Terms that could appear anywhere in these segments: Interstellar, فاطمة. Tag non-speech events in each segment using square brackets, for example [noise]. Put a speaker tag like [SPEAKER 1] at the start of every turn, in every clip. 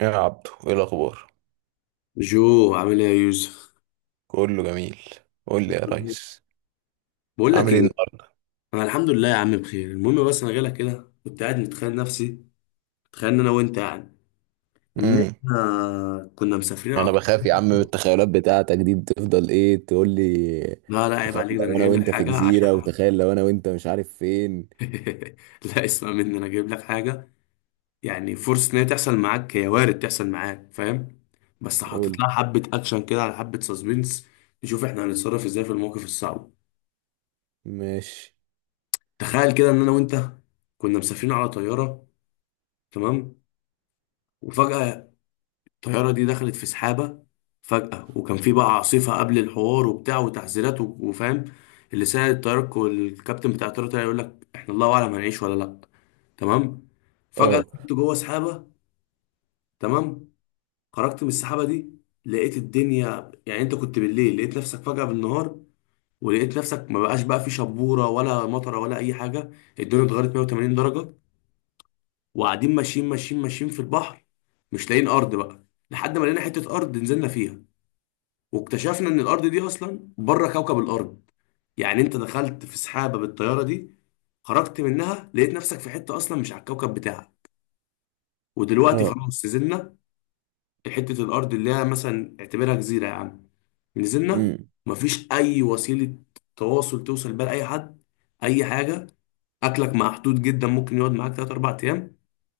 [SPEAKER 1] يا عبدو، ايه الاخبار؟
[SPEAKER 2] جو عامل ايه يا يوسف؟
[SPEAKER 1] كله جميل. قول لي يا ريس.
[SPEAKER 2] بقول لك
[SPEAKER 1] عامل ايه
[SPEAKER 2] ايه،
[SPEAKER 1] النهارده؟
[SPEAKER 2] انا الحمد لله يا عم بخير. المهم بس انا جاي لك كده، كنت قاعد متخيل نفسي. تخيل ان انا وانت يعني ان
[SPEAKER 1] امم.
[SPEAKER 2] احنا كنا مسافرين على
[SPEAKER 1] انا
[SPEAKER 2] طول.
[SPEAKER 1] بخاف يا عم من التخيلات بتاعتك دي، بتفضل ايه تقول لي؟
[SPEAKER 2] لا لا عيب
[SPEAKER 1] تخيل
[SPEAKER 2] عليك، ده انا
[SPEAKER 1] لو انا
[SPEAKER 2] جايب لك
[SPEAKER 1] وانت في
[SPEAKER 2] حاجه عشان
[SPEAKER 1] جزيرة،
[SPEAKER 2] [laughs]
[SPEAKER 1] وتخيل لو انا وانت مش عارف فين.
[SPEAKER 2] لا اسمع مني، انا جايب لك حاجه. يعني فرصه ان هي تحصل معاك، هي وارد تحصل معاك، فاهم؟ بس
[SPEAKER 1] قول
[SPEAKER 2] حاطط
[SPEAKER 1] لي.
[SPEAKER 2] لها حبه اكشن كده، على حبه سسبنس. نشوف احنا هنتصرف ازاي في المواقف الصعبه.
[SPEAKER 1] ماشي.
[SPEAKER 2] تخيل كده ان انا وانت كنا مسافرين على طياره، تمام؟ وفجأة الطيارة دي دخلت في سحابة. فجأة وكان في بقى عاصفة قبل الحوار وبتاع، وتحذيرات وفاهم. اللي ساعد الطيارة، الكابتن بتاع الطيارة طلع يقول لك احنا الله أعلم هنعيش ولا لأ. تمام. فجأة
[SPEAKER 1] اه.
[SPEAKER 2] كنت جوه سحابة. تمام. خرجت من السحابة دي، لقيت الدنيا يعني انت كنت بالليل لقيت نفسك فجأة بالنهار، ولقيت نفسك ما بقاش بقى في شبورة ولا مطرة ولا أي حاجة. الدنيا اتغيرت 180 درجة. وقاعدين ماشيين ماشيين ماشيين في البحر، مش لاقيين أرض بقى. لحد ما لقينا حتة أرض نزلنا فيها، واكتشفنا ان الارض دي اصلا بره كوكب الارض. يعني انت دخلت في سحابه بالطياره دي، خرجت منها لقيت نفسك في حته اصلا مش على الكوكب بتاعك. ودلوقتي
[SPEAKER 1] اه.
[SPEAKER 2] خلاص نزلنا حته الارض اللي هي مثلا اعتبرها جزيره يا عم. نزلنا،
[SPEAKER 1] امم.
[SPEAKER 2] مفيش اي وسيله تواصل توصل بيها لاي حد، اي حاجه. اكلك محدود جدا، ممكن يقعد معاك 3 4 ايام.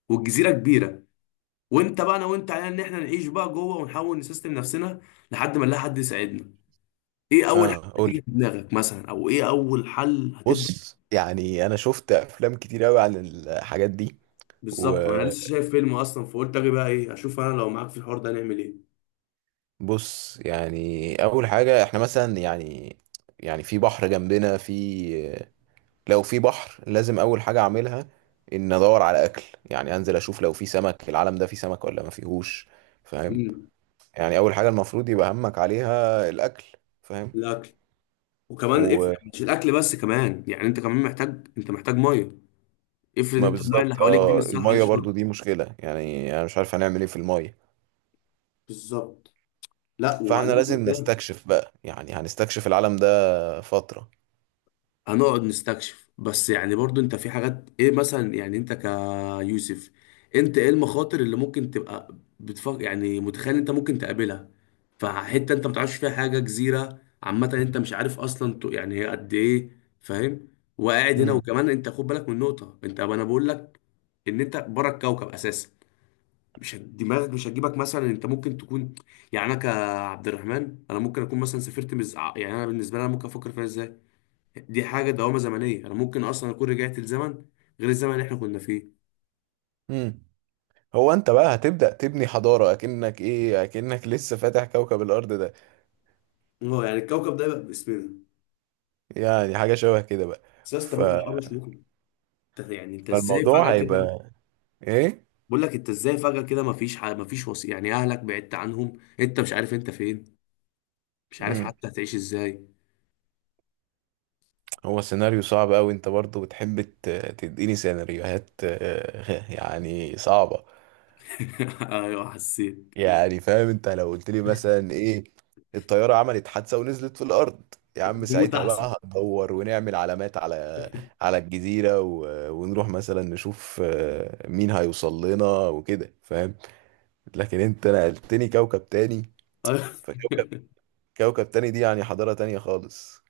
[SPEAKER 2] والجزيره كبيره. وانت بقى، انا وانت علينا ان احنا نعيش بقى جوه ونحاول نسيستم نفسنا لحد ما نلاقي حد يساعدنا. ايه اول حاجه
[SPEAKER 1] اه، قول لي.
[SPEAKER 2] هتيجي في دماغك مثلا، او ايه اول حل هتبدا؟
[SPEAKER 1] بص، يعني انا شفت افلام كتير قوي عن الحاجات دي.
[SPEAKER 2] بالظبط، ما انا
[SPEAKER 1] وبص،
[SPEAKER 2] لسه شايف فيلم اصلا فقلت اجي بقى ايه، اشوف انا لو معاك في الحوار ده نعمل ايه.
[SPEAKER 1] يعني اول حاجه احنا مثلا، يعني يعني في بحر جنبنا، في لو في بحر لازم اول حاجه اعملها ان ادور على اكل. يعني انزل اشوف لو في سمك، العالم ده فيه سمك ولا ما فيهوش؟ فاهم؟
[SPEAKER 2] امم،
[SPEAKER 1] يعني اول حاجه المفروض يبقى همك عليها الاكل. فاهم؟
[SPEAKER 2] الاكل، وكمان افرض
[SPEAKER 1] وما
[SPEAKER 2] مش الاكل بس، كمان يعني انت كمان محتاج. انت محتاج ميه. افرض انت الميه اللي
[SPEAKER 1] بالظبط
[SPEAKER 2] حواليك دي
[SPEAKER 1] اه،
[SPEAKER 2] مش صالحه
[SPEAKER 1] الميه
[SPEAKER 2] للشرب.
[SPEAKER 1] برضو دي مشكله، يعني انا مش عارف هنعمل ايه في الميه.
[SPEAKER 2] بالظبط. لا
[SPEAKER 1] فاحنا
[SPEAKER 2] وبعدين
[SPEAKER 1] لازم
[SPEAKER 2] كده
[SPEAKER 1] نستكشف بقى، يعني هنستكشف العالم ده فتره.
[SPEAKER 2] هنقعد نستكشف؟ بس يعني برضو انت في حاجات، ايه مثلا؟ يعني انت ك، يوسف، انت ايه المخاطر اللي ممكن تبقى بتفكر يعني متخيل انت ممكن تقابلها؟ فحته انت ما تعرفش فيها حاجه، جزيره عامه انت مش عارف اصلا يعني هي قد ايه، فاهم؟ وقاعد هنا،
[SPEAKER 1] امم.
[SPEAKER 2] وكمان انت خد بالك من نقطه، انت انا بقول لك ان انت بره الكوكب اساسا. مش هت- دماغك مش هتجيبك مثلا انت ممكن تكون، يعني انا كعبد الرحمن انا ممكن اكون مثلا سافرت يعني انا بالنسبه لي انا ممكن افكر فيها ازاي. دي حاجه دوامه زمنيه، انا ممكن اصلا اكون رجعت لزمن غير الزمن اللي احنا كنا فيه.
[SPEAKER 1] امم. هو انت بقى هتبدأ تبني حضارة اكنك ايه، اكنك لسه فاتح كوكب الارض ده؟
[SPEAKER 2] اه يعني الكوكب ده يبقى باسمنا.
[SPEAKER 1] يعني حاجة شبه كده بقى.
[SPEAKER 2] بس يا اسطى
[SPEAKER 1] ف...
[SPEAKER 2] برضه الحر مش مقنع. انت يعني انت ازاي
[SPEAKER 1] فالموضوع
[SPEAKER 2] فجأة كده؟
[SPEAKER 1] هيبقى ايه؟
[SPEAKER 2] بقول لك انت ازاي فجأة كده، مفيش وصي، يعني اهلك بعدت عنهم، انت مش عارف انت فين، مش عارف
[SPEAKER 1] امم.
[SPEAKER 2] حتى هتعيش ازاي.
[SPEAKER 1] هو سيناريو صعب قوي، انت برضو بتحب تديني سيناريوهات [laughs] يعني صعبة.
[SPEAKER 2] [laughs] ايوه حسيت.
[SPEAKER 1] يعني فاهم، انت لو قلت لي مثلا ايه؟ الطيارة عملت حادثة ونزلت في الارض، يا عم
[SPEAKER 2] نموت
[SPEAKER 1] ساعتها
[SPEAKER 2] احسن.
[SPEAKER 1] بقى هندور ونعمل علامات على الجزيرة ونروح مثلا نشوف مين هيوصل لنا وكده، فاهم؟ لكن انت نقلتني كوكب تاني.
[SPEAKER 2] أيوة.
[SPEAKER 1] فكوكب
[SPEAKER 2] [laughs]
[SPEAKER 1] كوكب تاني دي يعني حضارة تانية خالص.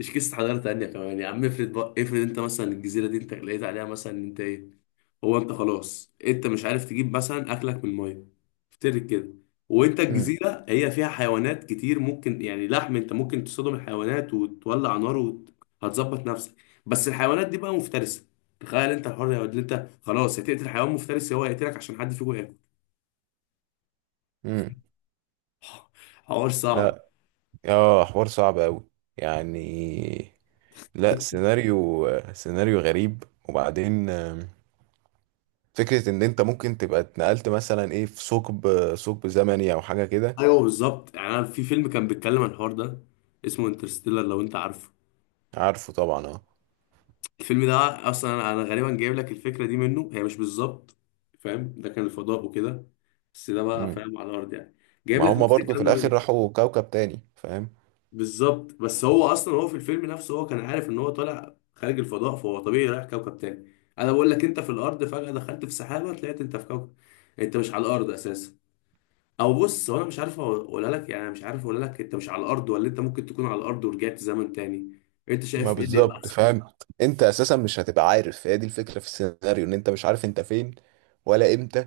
[SPEAKER 2] مش قصة حضارة تانية كمان يا عم. افرض بقى، افرض انت مثلا الجزيرة دي انت لقيت عليها مثلا ان انت ايه، هو انت خلاص انت مش عارف تجيب مثلا اكلك من الميه. افترض كده. وانت
[SPEAKER 1] امم.
[SPEAKER 2] الجزيره هي فيها حيوانات كتير، ممكن يعني لحم، انت ممكن تصطدم الحيوانات وتولع نار وهتظبط نفسك. بس الحيوانات دي بقى مفترسه، تخيل انت الحر يا واد، انت خلاص هتقتل حيوان مفترس هو هيقتلك عشان حد فيكم ياكل.
[SPEAKER 1] امم.
[SPEAKER 2] [laughs] حوار صعب.
[SPEAKER 1] لا. اه، حوار صعب قوي. يعني لا، سيناريو غريب. وبعدين فكرة ان انت ممكن تبقى اتنقلت مثلا ايه في ثقب ثقب زمني او حاجة كده.
[SPEAKER 2] ايوه بالظبط، يعني انا في فيلم كان بيتكلم عن الحوار ده، اسمه انترستيلر لو انت عارفه.
[SPEAKER 1] عارفه طبعا، اه.
[SPEAKER 2] الفيلم ده، اصلا انا غالبا جايب لك الفكره دي منه. هي مش بالظبط فاهم، ده كان الفضاء وكده، بس ده بقى
[SPEAKER 1] مم.
[SPEAKER 2] فاهم على الارض يعني، جايب
[SPEAKER 1] ما
[SPEAKER 2] لك
[SPEAKER 1] هما
[SPEAKER 2] نفس
[SPEAKER 1] برضو في
[SPEAKER 2] الكلام ده منه.
[SPEAKER 1] الاخر راحوا كوكب تاني، فاهم؟
[SPEAKER 2] بالظبط، بس هو اصلا هو في الفيلم نفسه هو كان عارف ان هو طالع خارج الفضاء، فهو طبيعي رايح كوكب تاني. انا بقول لك انت في الارض فجاه دخلت في سحابه، طلعت انت في كوكب، انت مش على الارض اساسا. او بص، هو انا مش عارف اقولها لك، يعني أنا مش عارف اقولها لك انت مش على الارض، ولا انت ممكن تكون على الارض ورجعت زمن تاني. انت
[SPEAKER 1] ما
[SPEAKER 2] شايف ايه اللي يبقى
[SPEAKER 1] بالظبط
[SPEAKER 2] احسن؟
[SPEAKER 1] فاهم. انت اساسا مش هتبقى عارف، هي دي الفكرة في السيناريو، ان انت مش عارف انت فين ولا امتى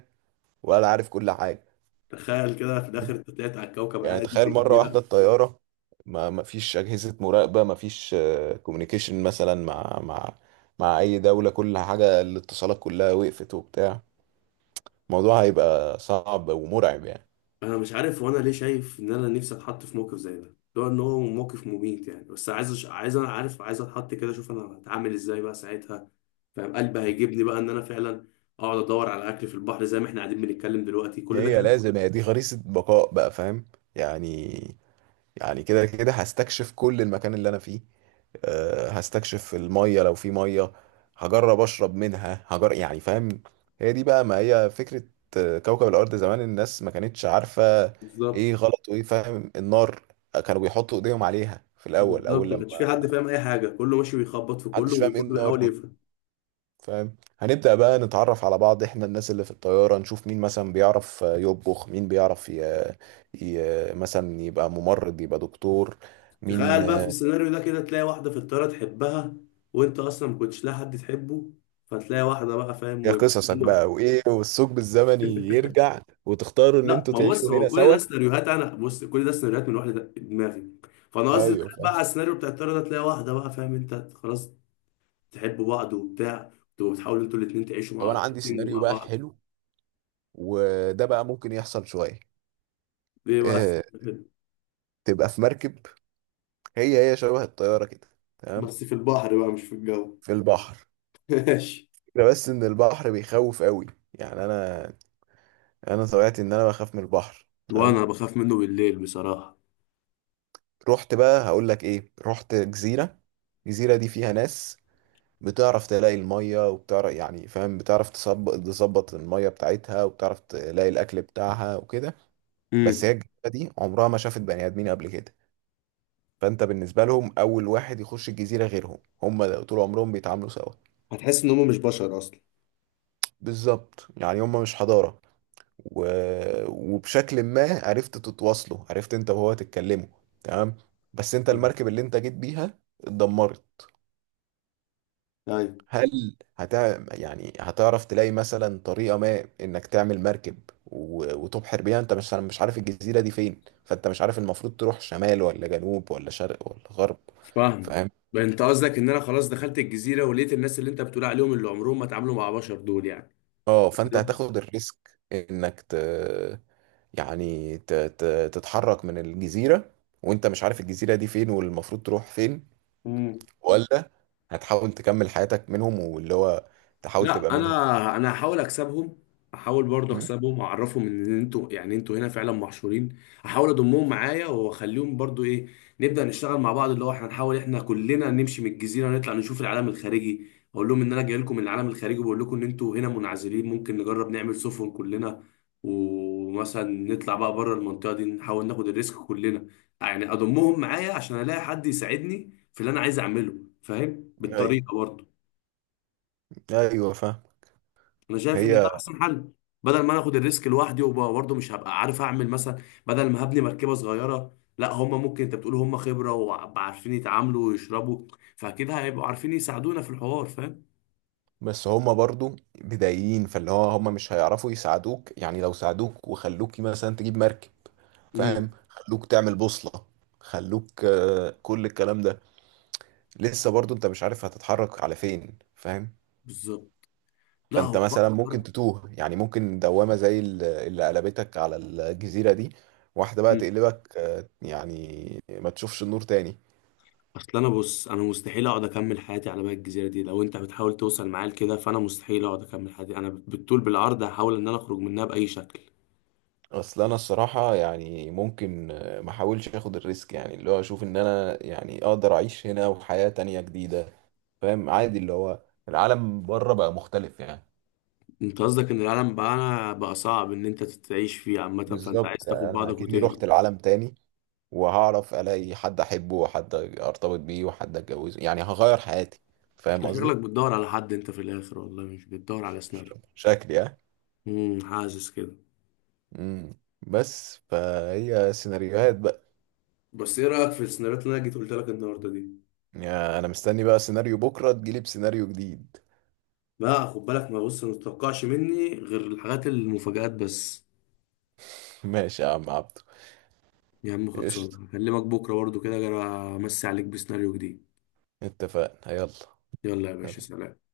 [SPEAKER 1] ولا عارف كل حاجة.
[SPEAKER 2] تخيل كده في الاخر انت طلعت على الكوكب
[SPEAKER 1] يعني
[SPEAKER 2] عادي
[SPEAKER 1] تخيل
[SPEAKER 2] في
[SPEAKER 1] مرة واحدة
[SPEAKER 2] الجزيره.
[SPEAKER 1] الطيارة، ما فيش أجهزة مراقبة، ما فيش كوميونيكيشن مثلا مع أي دولة، كل حاجة الاتصالات كلها وقفت وبتاع. الموضوع هيبقى صعب ومرعب يعني.
[SPEAKER 2] انا مش عارف، وانا ليه شايف ان انا نفسي اتحط في موقف زي ده، لو ان هو موقف مميت يعني، بس عايز عايز انا عارف عايز اتحط كده اشوف انا هتعامل ازاي بقى ساعتها، فاهم؟ قلبي هيجيبني بقى ان انا فعلا اقعد ادور على اكل في البحر، زي ما احنا قاعدين بنتكلم دلوقتي كل ده
[SPEAKER 1] هي
[SPEAKER 2] كلام.
[SPEAKER 1] لازم، هي دي خريطة بقاء بقى، فاهم؟ يعني كده كده هستكشف كل المكان اللي أنا فيه. هستكشف المية لو في مية، هجرب اشرب منها، هجرب يعني، فاهم؟ هي دي بقى، ما هي فكرة. كوكب الارض زمان الناس ما كانتش عارفة
[SPEAKER 2] بالظبط.
[SPEAKER 1] ايه غلط وايه فاهم. النار، كانوا بيحطوا ايديهم عليها في الاول،
[SPEAKER 2] بالظبط، ما
[SPEAKER 1] لما
[SPEAKER 2] كانش في حد فاهم اي حاجه، كله ماشي بيخبط في كله
[SPEAKER 1] محدش فاهم ايه
[SPEAKER 2] وكله
[SPEAKER 1] النار
[SPEAKER 2] بيحاول
[SPEAKER 1] دي.
[SPEAKER 2] يفهم.
[SPEAKER 1] فاهم؟ هنبدأ بقى نتعرف على بعض، احنا الناس اللي في الطيارة، نشوف مين مثلا بيعرف يطبخ، مين بيعرف مثلا يبقى ممرض، يبقى دكتور، مين.
[SPEAKER 2] تخيل بقى في السيناريو ده كده تلاقي واحده في الطياره تحبها، وانت اصلا ما كنتش لاقي حد تحبه، فتلاقي واحده بقى فاهم
[SPEAKER 1] يا
[SPEAKER 2] ويبقى.
[SPEAKER 1] قصصك بقى، وايه والثقب الزمني يرجع وتختاروا ان
[SPEAKER 2] لا
[SPEAKER 1] انتوا
[SPEAKER 2] ما
[SPEAKER 1] تعيشوا
[SPEAKER 2] بص، ما هو
[SPEAKER 1] هنا
[SPEAKER 2] كل
[SPEAKER 1] سوا؟
[SPEAKER 2] ده سيناريوهات. انا بص، كل ده سيناريوهات من واحده دماغي. فانا قصدي تخيل
[SPEAKER 1] ايوه
[SPEAKER 2] بقى
[SPEAKER 1] فاهم.
[SPEAKER 2] على السيناريو بتاع الطياره ده تلاقي واحده بقى فاهم، انت خلاص تحبوا بعض وبتاع، تبقوا بتحاولوا انتوا الاثنين تعيشوا
[SPEAKER 1] طب
[SPEAKER 2] مع
[SPEAKER 1] انا عندي
[SPEAKER 2] الاتنين
[SPEAKER 1] سيناريو
[SPEAKER 2] مع
[SPEAKER 1] بقى
[SPEAKER 2] بعض.
[SPEAKER 1] حلو، وده بقى ممكن يحصل شويه.
[SPEAKER 2] ليه بس؟
[SPEAKER 1] اه. تبقى في مركب، هي هي شبه الطياره كده، تمام،
[SPEAKER 2] بس في البحر بقى مش في الجو.
[SPEAKER 1] في البحر.
[SPEAKER 2] [laughs] ماشي.
[SPEAKER 1] الفكرة بس ان البحر بيخوف قوي. يعني انا، انا طبيعتي ان انا بخاف من البحر.
[SPEAKER 2] وانا
[SPEAKER 1] تمام.
[SPEAKER 2] بخاف منه بالليل بصراحه.
[SPEAKER 1] رحت بقى، هقول لك ايه، رحت جزيره. الجزيره دي فيها ناس بتعرف تلاقي المية، وبتعرف يعني، فاهم، بتعرف تظبط المية بتاعتها، وبتعرف تلاقي الأكل بتاعها وكده. بس
[SPEAKER 2] امم.
[SPEAKER 1] هي الجزيرة دي عمرها ما شافت بني آدمين قبل كده. فأنت بالنسبة لهم أول واحد يخش الجزيرة غيرهم، هم طول عمرهم بيتعاملوا سوا.
[SPEAKER 2] هتحس ان هم مش بشر اصلا.
[SPEAKER 1] بالظبط، يعني هم مش حضارة. و... وبشكل ما عرفت تتواصلوا، عرفت أنت وهو تتكلموا، تمام. بس أنت المركب اللي أنت جيت بيها اتدمرت.
[SPEAKER 2] طيب.
[SPEAKER 1] هل يعني هتعرف تلاقي مثلا طريقة ما انك تعمل مركب وتبحر بيها؟ انت مش عارف الجزيرة دي فين، فانت مش عارف المفروض تروح شمال ولا جنوب ولا شرق ولا غرب.
[SPEAKER 2] فاهم.
[SPEAKER 1] فاهم؟
[SPEAKER 2] بقى انت قصدك ان انا خلاص دخلت الجزيره ولقيت الناس اللي انت بتقول عليهم، اللي عمرهم ما اتعاملوا مع بشر دول يعني.
[SPEAKER 1] اه، فانت هتاخد الريسك انك يعني تتحرك من الجزيرة وانت مش عارف الجزيرة دي فين والمفروض تروح فين،
[SPEAKER 2] مم.
[SPEAKER 1] ولا هتحاول تكمل حياتك منهم، واللي هو تحاول تبقى
[SPEAKER 2] لا
[SPEAKER 1] منهم.
[SPEAKER 2] انا هحاول اكسبهم، احاول برضه
[SPEAKER 1] م؟
[SPEAKER 2] اكسبهم واعرفهم ان انتوا يعني انتوا هنا فعلا محشورين. احاول اضمهم معايا واخليهم برضه ايه، نبدا نشتغل مع بعض، اللي هو احنا نحاول احنا كلنا نمشي من الجزيره ونطلع نشوف العالم الخارجي. اقول لهم ان انا جاي لكم من العالم الخارجي، وبقول لكم ان انتوا هنا منعزلين، ممكن نجرب نعمل سفن كلنا، ومثلا نطلع بقى بره المنطقه دي، نحاول ناخد الريسك كلنا. يعني اضمهم معايا عشان الاقي حد يساعدني في اللي انا عايز اعمله، فاهم،
[SPEAKER 1] ايوه،
[SPEAKER 2] بالطريقه برضه.
[SPEAKER 1] ايوه فاهم.
[SPEAKER 2] انا شايف ان ده
[SPEAKER 1] هي،
[SPEAKER 2] احسن حل. بدل ما انا اخد الريسك لوحدي وبرضه مش هبقى عارف اعمل مثلا، بدل ما هبني مركبه صغيره، لا هم ممكن انت بتقول هم خبره وعارفين يتعاملوا ويشربوا، فاكيد هيبقوا عارفين يساعدونا في الحوار فاهم.
[SPEAKER 1] بس هما برضو بدايين، فاللي هو هما مش هيعرفوا يساعدوك. يعني لو ساعدوك وخلوك مثلا تجيب مركب،
[SPEAKER 2] امم.
[SPEAKER 1] فاهم، خلوك تعمل بوصلة، خلوك كل الكلام ده، لسه برضو انت مش عارف هتتحرك على فين، فاهم؟
[SPEAKER 2] بالظبط. لا
[SPEAKER 1] فانت
[SPEAKER 2] هو
[SPEAKER 1] مثلا ممكن
[SPEAKER 2] اكتر.
[SPEAKER 1] تتوه. يعني ممكن دوامة زي اللي قلبتك على الجزيرة دي، واحدة بقى
[SPEAKER 2] مم.
[SPEAKER 1] تقلبك يعني ما تشوفش النور تاني.
[SPEAKER 2] اصل انا بص، انا مستحيل اقعد اكمل حياتي على بقى الجزيره دي، لو انت بتحاول توصل معايا لكده فانا مستحيل اقعد اكمل حياتي، انا بالطول بالعرض هحاول ان انا اخرج منها باي شكل.
[SPEAKER 1] اصل انا الصراحه يعني ممكن ما احاولش اخد الريسك، يعني اللي هو اشوف ان انا يعني اقدر اعيش هنا وحياه تانية جديده. فاهم؟ عادي، اللي هو العالم بره بقى مختلف يعني.
[SPEAKER 2] انت قصدك ان العالم بقى صعب ان انت تعيش فيه عامه، فانت عايز
[SPEAKER 1] بالظبط،
[SPEAKER 2] تاخد
[SPEAKER 1] انا
[SPEAKER 2] بعضك
[SPEAKER 1] اكني
[SPEAKER 2] وتهرب.
[SPEAKER 1] رحت العالم تاني، وهعرف الاقي حد احبه، وحد ارتبط بيه، وحد اتجوزه، يعني هغير حياتي.
[SPEAKER 2] انت
[SPEAKER 1] فاهم
[SPEAKER 2] شكلك
[SPEAKER 1] قصدي؟
[SPEAKER 2] بتدور على حد انت في الاخر، والله مش بتدور على سيناريو.
[SPEAKER 1] شكلي اه.
[SPEAKER 2] امم، حاسس كده.
[SPEAKER 1] امم. بس فهي سيناريوهات بقى.
[SPEAKER 2] بس ايه رايك في السيناريوهات اللي انا جيت قلت لك النهارده دي؟
[SPEAKER 1] يعني انا مستني بقى سيناريو، بكره تجيلي بسيناريو جديد.
[SPEAKER 2] بقى خد بالك، ما بص، ما تتوقعش مني غير الحاجات المفاجآت بس.
[SPEAKER 1] [laughs] ماشي يا عم عبد.
[SPEAKER 2] يا عم خلصان، هكلمك بكره برضو كده أجي امسي عليك بسيناريو جديد.
[SPEAKER 1] اتفقنا، يلا.
[SPEAKER 2] يلا يا باشا، سلام.